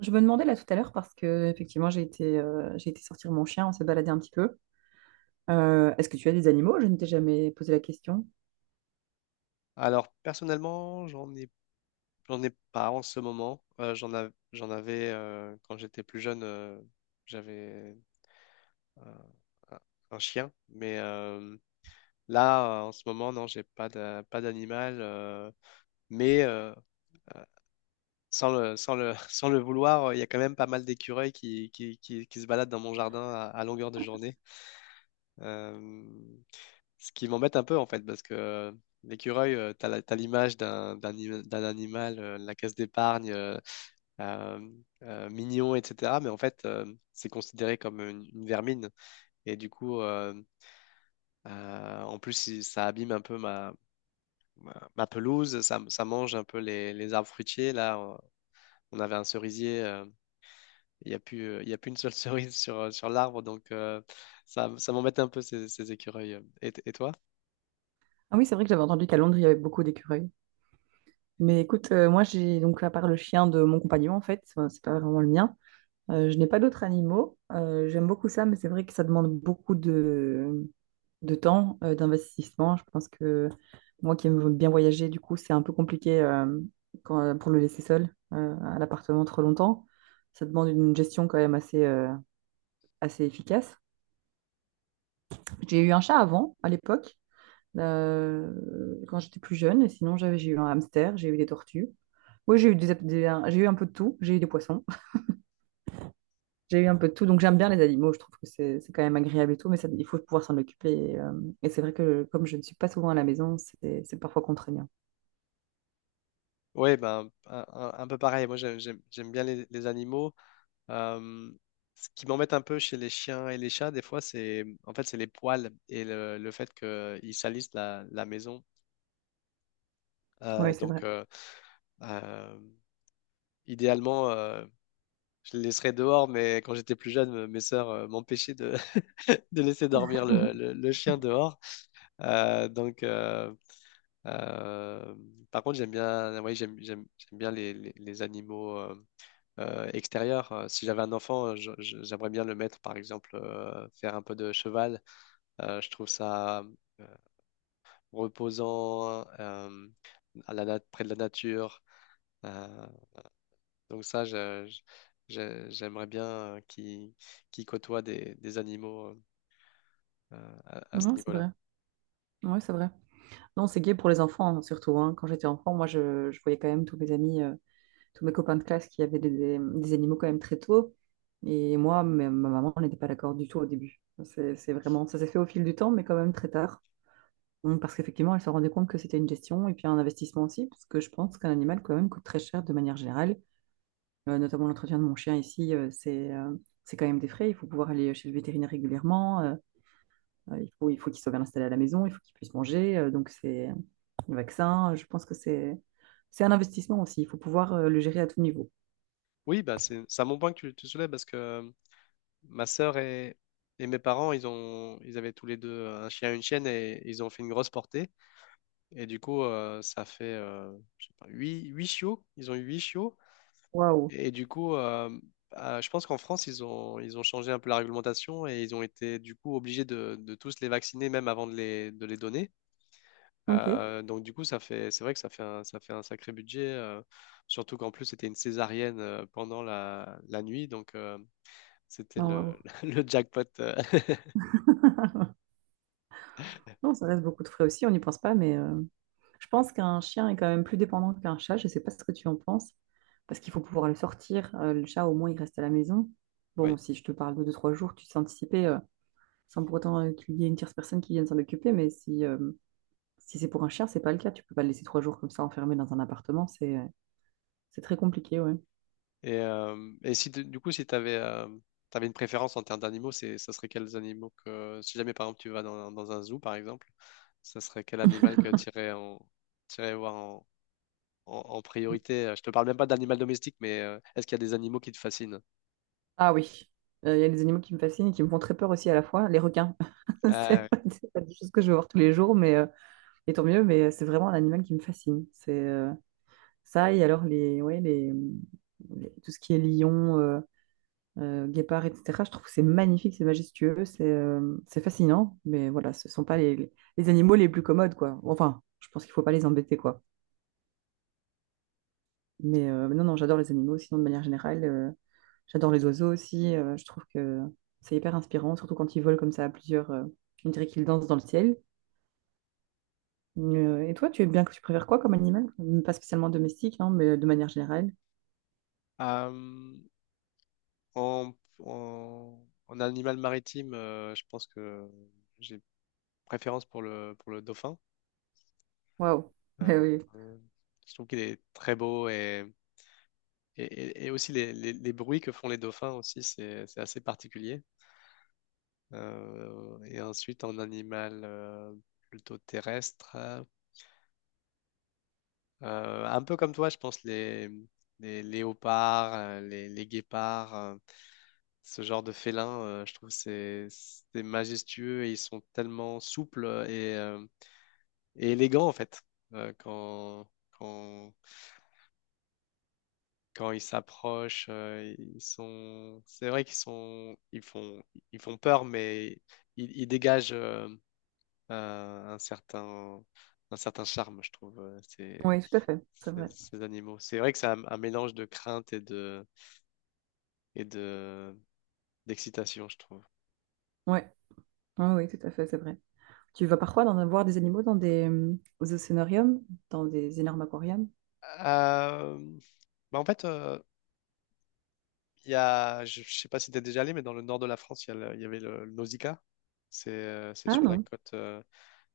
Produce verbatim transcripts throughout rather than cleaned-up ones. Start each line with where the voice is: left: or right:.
right: Je me demandais là tout à l'heure parce que effectivement j'ai été, euh, j'ai été sortir mon chien, on s'est baladé un petit peu. Euh, est-ce que tu as des animaux? Je ne t'ai jamais posé la question.
left: Alors, personnellement, j'en ai, j'en ai pas en ce moment. Euh, j'en av- j'en avais euh, quand j'étais plus jeune, euh, j'avais un, un- un chien. Mais euh, là, euh, en ce moment, non, j'ai pas d'a- pas d'animal. euh, mais euh, euh, sans le, sans le, sans le vouloir, euh, il y a quand même pas mal d'écureuils qui, qui, qui, qui se baladent dans mon jardin à, à longueur de journée. Euh, Ce qui m'embête un peu en fait, parce que euh, l'écureuil, euh, t'as la- t'as l'image d'un d'un anim- d'un animal, euh, la caisse d'épargne, euh, euh, euh, mignon, et cetera. Mais en fait, euh, c'est considéré comme une, une vermine. Et du coup, euh, euh, en plus, il- ça abîme un peu ma, ma, ma pelouse, ça, ça mange un peu les, les arbres fruitiers. Là, on on avait un cerisier, euh, il n'y a plus, euh, il y a plus une seule cerise sur, sur l'arbre, donc euh, ça, ça m'embête un peu ces, ces écureuils. Et, et toi?
right: Ah oui, c'est vrai que j'avais entendu qu'à Londres il y avait beaucoup d'écureuils. Mais écoute, euh, moi j'ai donc à part le chien de mon compagnon en fait, euh, c'est pas vraiment le mien. Euh, je n'ai pas d'autres animaux. Euh, j'aime beaucoup ça, mais c'est vrai que ça demande beaucoup de, de temps, euh, d'investissement. Je pense que moi qui aime bien voyager, du coup, c'est un peu compliqué euh, quand- euh, pour le laisser seul euh, à l'appartement trop longtemps. Ça demande une gestion quand même assez, euh, assez efficace. J'ai eu un chat avant, à l'époque, euh, quand j'étais plus jeune. Et sinon, j'avais, j'ai eu un hamster, j'ai eu des tortues. Oui, j'ai eu des, des- un- j'ai eu un peu de tout. J'ai eu des poissons. J'ai eu un peu de tout, donc j'aime bien les animaux, je trouve que c'est c'est quand même agréable et tout, mais ça, il faut pouvoir s'en occuper. Et, euh, et c'est vrai que comme je ne suis pas souvent à la maison, c'est c'est parfois contraignant.
left: Oui, ben, un, un- un peu pareil. Moi, j'ai- j'aime j'aime bien les, les animaux. Euh, ce qui m'embête un peu chez les chiens et les chats, des fois, c'est en fait, c'est les poils et le, le fait qu'ils salissent la, la maison.
right: Oui,
left: Euh,
right: c'est
left: donc,
right: vrai.
left: euh, euh, idéalement, euh, je les laisserais dehors, mais quand j'étais plus jeune, me- mes sœurs euh, m'empêchaient de, de laisser dormir le, le- le chien dehors. Euh, donc, euh, euh, par contre, j'aime bien, ouais, j'aime, j'aime, j'aime bien les, les- les animaux. euh, euh, extérieur. Euh, Si j'avais un enfant, euh, je- je- j'aimerais bien le mettre, par exemple, euh, faire un peu de cheval. Euh, je trouve ça euh, reposant, euh, à la nat- près de la nature. Euh, donc ça, je- je- je- j'aimerais bien euh, qu'il qu'il côtoie des, des animaux euh, à, à ce
right: Non, c'est
left: niveau-là.
right: vrai. Oui, c'est vrai. Non, c'est gay pour les enfants, hein, surtout. Hein. Quand j'étais enfant, moi, je, je voyais quand même tous mes amis, euh, tous mes copains de classe qui avaient des, des- des animaux quand même très tôt. Et moi, ma, ma maman n'était pas d'accord du tout au début. C'est c'est vraiment, ça s'est fait au fil du temps, mais quand même très tard. Donc, parce qu'effectivement, elle se rendait compte que c'était une gestion et puis un investissement aussi, parce que je pense qu'un animal, quand même, coûte très cher de manière générale. Euh, notamment l'entretien de mon chien ici, euh, c'est euh, c'est quand même des frais. Il faut pouvoir aller chez le vétérinaire régulièrement. Euh, euh, il faut, il faut qu'il soit bien installé à la maison. Il faut qu'il puisse manger. Euh, donc, c'est le vaccin. Je pense que c'est c'est un investissement aussi. Il faut pouvoir euh, le gérer à tout niveau.
left: Oui, bah c'est c'est un bon point que tu, tu soulèves parce que euh, ma sœur et, et mes parents, ils ont, ils avaient tous les deux un chien et une chienne et ils ont fait une grosse portée. Et du coup, euh, ça fait, euh, je sais pas, huit huit chiots. Ils ont eu huit chiots.
right: Waouh.
left: Et du coup, euh, euh, je pense qu'en France, ils ont, ils ont changé un peu la réglementation et ils ont été du coup obligés de, de tous les vacciner même avant de les, de les donner.
right: OK.
left: Euh, donc du coup, ça fait, c'est vrai que ça fait un, ça fait un sacré budget. euh, surtout qu'en plus, c'était une césarienne euh, pendant la, la nuit. Donc euh, c'était
right: Ah,
left: le,
right: waouh.
left: le jackpot. euh,
right: Non, ça reste beaucoup de frais aussi. On n'y pense pas. Mais euh, je pense qu'un chien est quand même plus dépendant qu'un chat. Je ne sais pas ce que tu en penses. Parce qu'il faut pouvoir le sortir. Euh, le chat, au moins, il reste à la maison.
left: ouais.
right: Bon, si je te parle de deux, trois jours, tu sais anticiper. Sans pour autant euh, qu'il y ait une tierce personne qui vienne s'en occuper. Mais si, euh, si c'est pour un chien, c'est pas le cas. Tu peux pas le laisser trois jours comme ça enfermé dans un appartement. C'est euh, c'est très compliqué, ouais.
left: Et, euh, et si tu- du coup, si tu avais, une préférence en termes d'animaux, c'est, ça serait quels animaux que, si jamais par exemple tu vas dans, un dans un zoo par exemple, ça serait quel animal que tu irais, en, t'irais voir en, en- en
right: Mm.
left: priorité? Je te parle même pas d'animal domestique, mais euh, est-ce qu'il y a des animaux qui te fascinent?
right: Ah oui, Euh, il y a des animaux qui me fascinent et qui me font très peur aussi à la fois. Les requins,
left: Euh,
right: c'est pas, c'est pas des choses que je vais voir tous les jours, mais euh, et tant mieux. Mais euh, c'est vraiment un animal qui me fascine. C'est euh, Ça et alors les, ouais, les, les- tout ce qui est lion. Euh, euh, guépards, et cætera. Je trouve que c'est magnifique, c'est majestueux, c'est euh, c'est fascinant, mais voilà, ce ne sont pas les, les les animaux les plus commodes, quoi. Enfin, je pense qu'il ne faut pas les embêter, quoi. Mais euh, non, non, j'adore les animaux, sinon de manière générale, euh, j'adore les oiseaux aussi, euh, je trouve que c'est hyper inspirant, surtout quand ils volent comme ça à plusieurs, euh, on dirait qu'ils dansent dans le ciel. Euh, et toi, tu aimes bien que tu préfères quoi comme animal? Pas spécialement domestique, non, mais de manière générale.
left: euh, en, en- en animal maritime, euh, je pense que j'ai préférence pour le, pour le dauphin.
right: Waouh! Eh
left: Euh,
right: oui,
left: euh, je trouve qu'il est très beau et Et, et- et aussi les, les- les bruits que font les dauphins aussi, c'est c'est assez particulier. Euh, et ensuite, en animal euh, plutôt terrestre, euh, un peu comme toi, je pense, les, les léopards, euh, les, les guépards, euh, ce genre de félins, euh, je trouve c'est c'est majestueux et ils sont tellement souples et, euh, et élégants en fait. Euh, quand, quand, quand ils s'approchent, euh, ils sont, c'est vrai qu'ils sont, ils font, ils font peur, mais ils, ils dégagent euh, un un certain, un certain charme, je trouve, euh, ces,
right: oui, tout à fait, c'est
left: ces,
right: vrai.
left: ces animaux. C'est vrai que c'est un, un mélange de crainte et de, et de, d'excitation, je trouve.
right: Ouais, ah oui, tout à fait, c'est vrai. Tu vas parfois en avoir des animaux dans des euh, aux océanariums, dans des énormes aquariums?
left: Euh, bah en fait, euh, il y a, je, je sais pas si tu es déjà allé, mais dans le nord de la France, il y, a le- il y avait le, le Nausicaa. C'est euh, c'est
right: Ah
left: sur la
right: non,
left: côte, euh,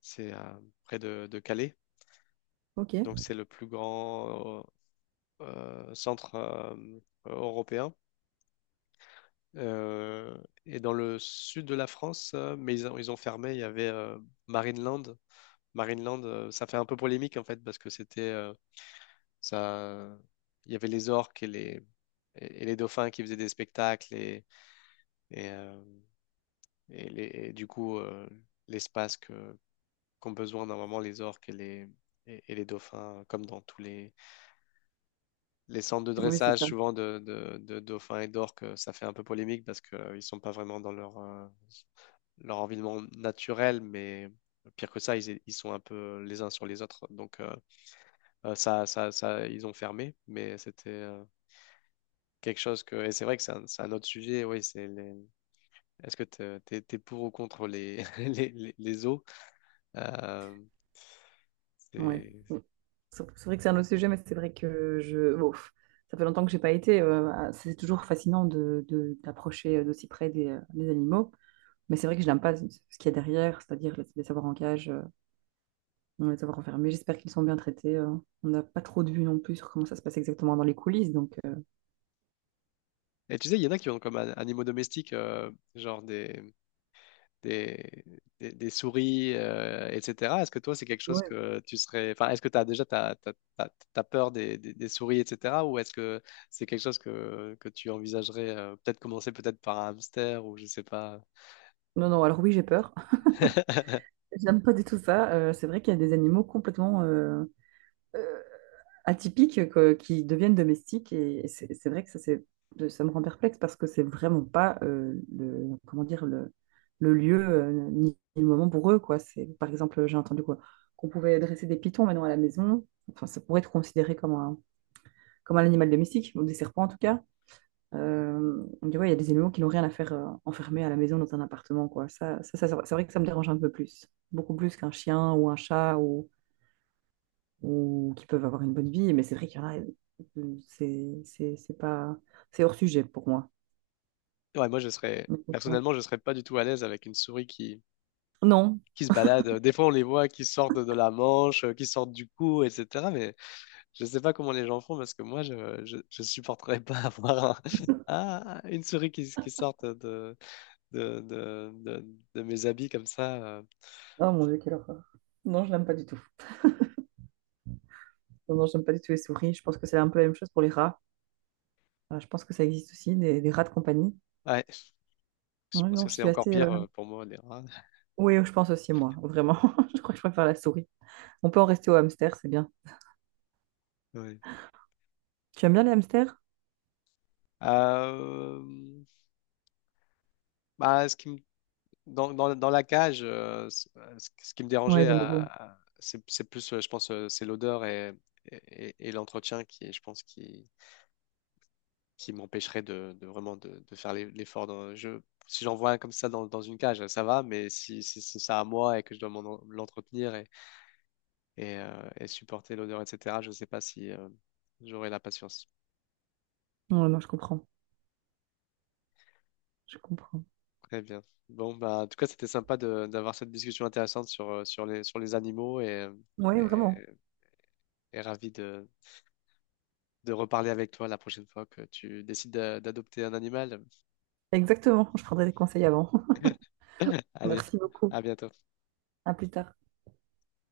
left: c'est euh, près de, de Calais. Donc,
right: ok.
left: c'est le plus grand euh, euh, centre euh, européen. Euh, et dans le sud de la France, euh, mais ils ont, ils ont fermé, il y avait euh, Marineland. Marineland, euh, ça fait un peu polémique en fait, parce que c'était euh, ça. Il y avait les orques et les, et et les dauphins qui faisaient des spectacles, et, et, euh, et les- et du coup, euh, l'espace que, qu'ont besoin normalement les orques et les, et et les dauphins, comme dans tous les les centres de
right: Oui, c'est
left: dressage,
right: ça.
left: souvent de, de, de dauphins et d'orques, euh, ça fait un peu polémique parce qu'ils ne sont pas vraiment dans leur, euh, leur environnement naturel, mais pire que ça, ils, ils sont un peu les uns sur les autres. Donc, euh, euh, ça, ça, ça, ils ont fermé, mais c'était euh, quelque chose que. Et c'est vrai que c'est un, c'est un autre sujet. Oui, c'est les... Est-ce que tu es, pour ou contre les, les, les, les zoos? Euh,
right: Ouais.
left: c'est-
right: Bon, C'est c'est vrai que c'est un autre sujet, mais c'est vrai que je. Bon, pff, ça fait longtemps que j'ai pas été. Euh, ah, c'est toujours fascinant de, de- d'approcher euh, d'aussi près des, euh, des animaux. Mais c'est vrai que je n'aime pas ce ce qu'il y a derrière, c'est-à-dire les, les savoir en cage, euh, les savoir enfermés. J'espère qu'ils sont bien traités. Euh. On n'a pas trop de vues non plus sur comment ça se passe exactement dans les coulisses. Donc, euh,
left: Et tu sais, il y en a qui ont comme an- animaux domestiques, euh, genre des, des, des, des souris, euh, et cetera. Est-ce que toi, c'est quelque chose
right: ouais.
left: que tu serais... Enfin, est-ce que tu as déjà t'as, t'as- t'as- t'as peur des, des- des souris, et cetera. Ou est-ce que c'est quelque chose que, que tu envisagerais euh, peut-être commencer peut-être par un hamster ou je sais pas.
right: Non, non, alors oui, j'ai peur. J'aime pas du tout ça. Euh, c'est vrai qu'il y a des animaux complètement euh, euh, atypiques quoi, qui deviennent domestiques et c'est c'est vrai que ça, c'est, euh, ça me rend perplexe parce que c'est vraiment pas euh, le, comment dire, le, le lieu euh, ni le moment pour eux, quoi. C'est, par exemple, j'ai entendu quoi, qu'on pouvait dresser des pitons maintenant à la maison. Enfin, ça pourrait être considéré comme un, comme un animal domestique, ou des serpents en tout cas. Euh, on dit, ouais, il y a des animaux qui n'ont rien à faire euh, enfermés à la maison dans un appartement, quoi. Ça, ça, ça, c'est vrai c'est vrai que ça me dérange un peu plus. Beaucoup plus qu'un chien ou un chat ou, ou qui peuvent avoir une bonne vie, mais c'est vrai qu'il y en a, euh, c'est c'est- c'est pas... C'est hors sujet pour moi.
left: Ouais, moi, je serais... Personnellement, je serais pas du tout à l'aise avec une souris qui...
right: Non.
left: qui se balade. Des fois, on les voit qui sortent de la manche, euh, qui sortent du cou, et cetera. Mais je sais pas comment les gens font parce que moi, je, je, je supporterais pas avoir un- ah, une souris qui, qui sorte de, de, de, de- de mes habits comme ça. euh.
right: Oh mon Dieu, quelle horreur. Non, je l'aime pas du tout. Non, non, j'aime pas du tout les souris. Je pense que c'est un peu la même chose pour les rats. Euh, je pense que ça existe aussi, des, des rats de compagnie.
left: Ouais, je
right: Ouais,
left: pense que
right: non, je
left: c'est
right: suis
left: encore
right: assez...
left: pire
right: euh,
left: euh, pour moi, les rats.
right: oui, je pense aussi, moi, vraiment. Je crois que je préfère la souris. On peut en rester au hamster, c'est bien.
left: Ouais.
right: Tu aimes bien les hamsters?
left: Euh, bah, ce qui me- dans, dans, dans la cage, euh, ce, euh, ce- ce qui me
right: Ouais,
left: dérangeait,
right: des
left: à-
right: logos.
left: à- c'est c'est plus, euh, je pense, euh, c'est l'odeur et, et, et l'entretien qui, je pense, qui, qui m'empêcherait de, de vraiment de, de faire l'e- l'effort. dans- Je, si j'en vois un comme ça dans, dans une cage, ça va, mais si, si, si c'est ça à moi et que je dois m'en- l'entretenir et, et, euh, et supporter l'odeur, et cetera. Je ne sais pas si euh, j'aurai la patience.
right: Non, non, je comprends. Je comprends.
left: Très bien. Bon, bah, en tout cas, c'était sympa de- d'avoir cette discussion intéressante sur, euh, sur les, sur les animaux et,
right: Oui,
left: et,
right: vraiment.
left: et ravi de, de reparler avec toi la prochaine fois que tu décides d'a- d'adopter un animal.
right: Exactement. Je prendrai des conseils avant.
left: Allez,
right: Merci beaucoup.
left: à bientôt.
right: À plus tard.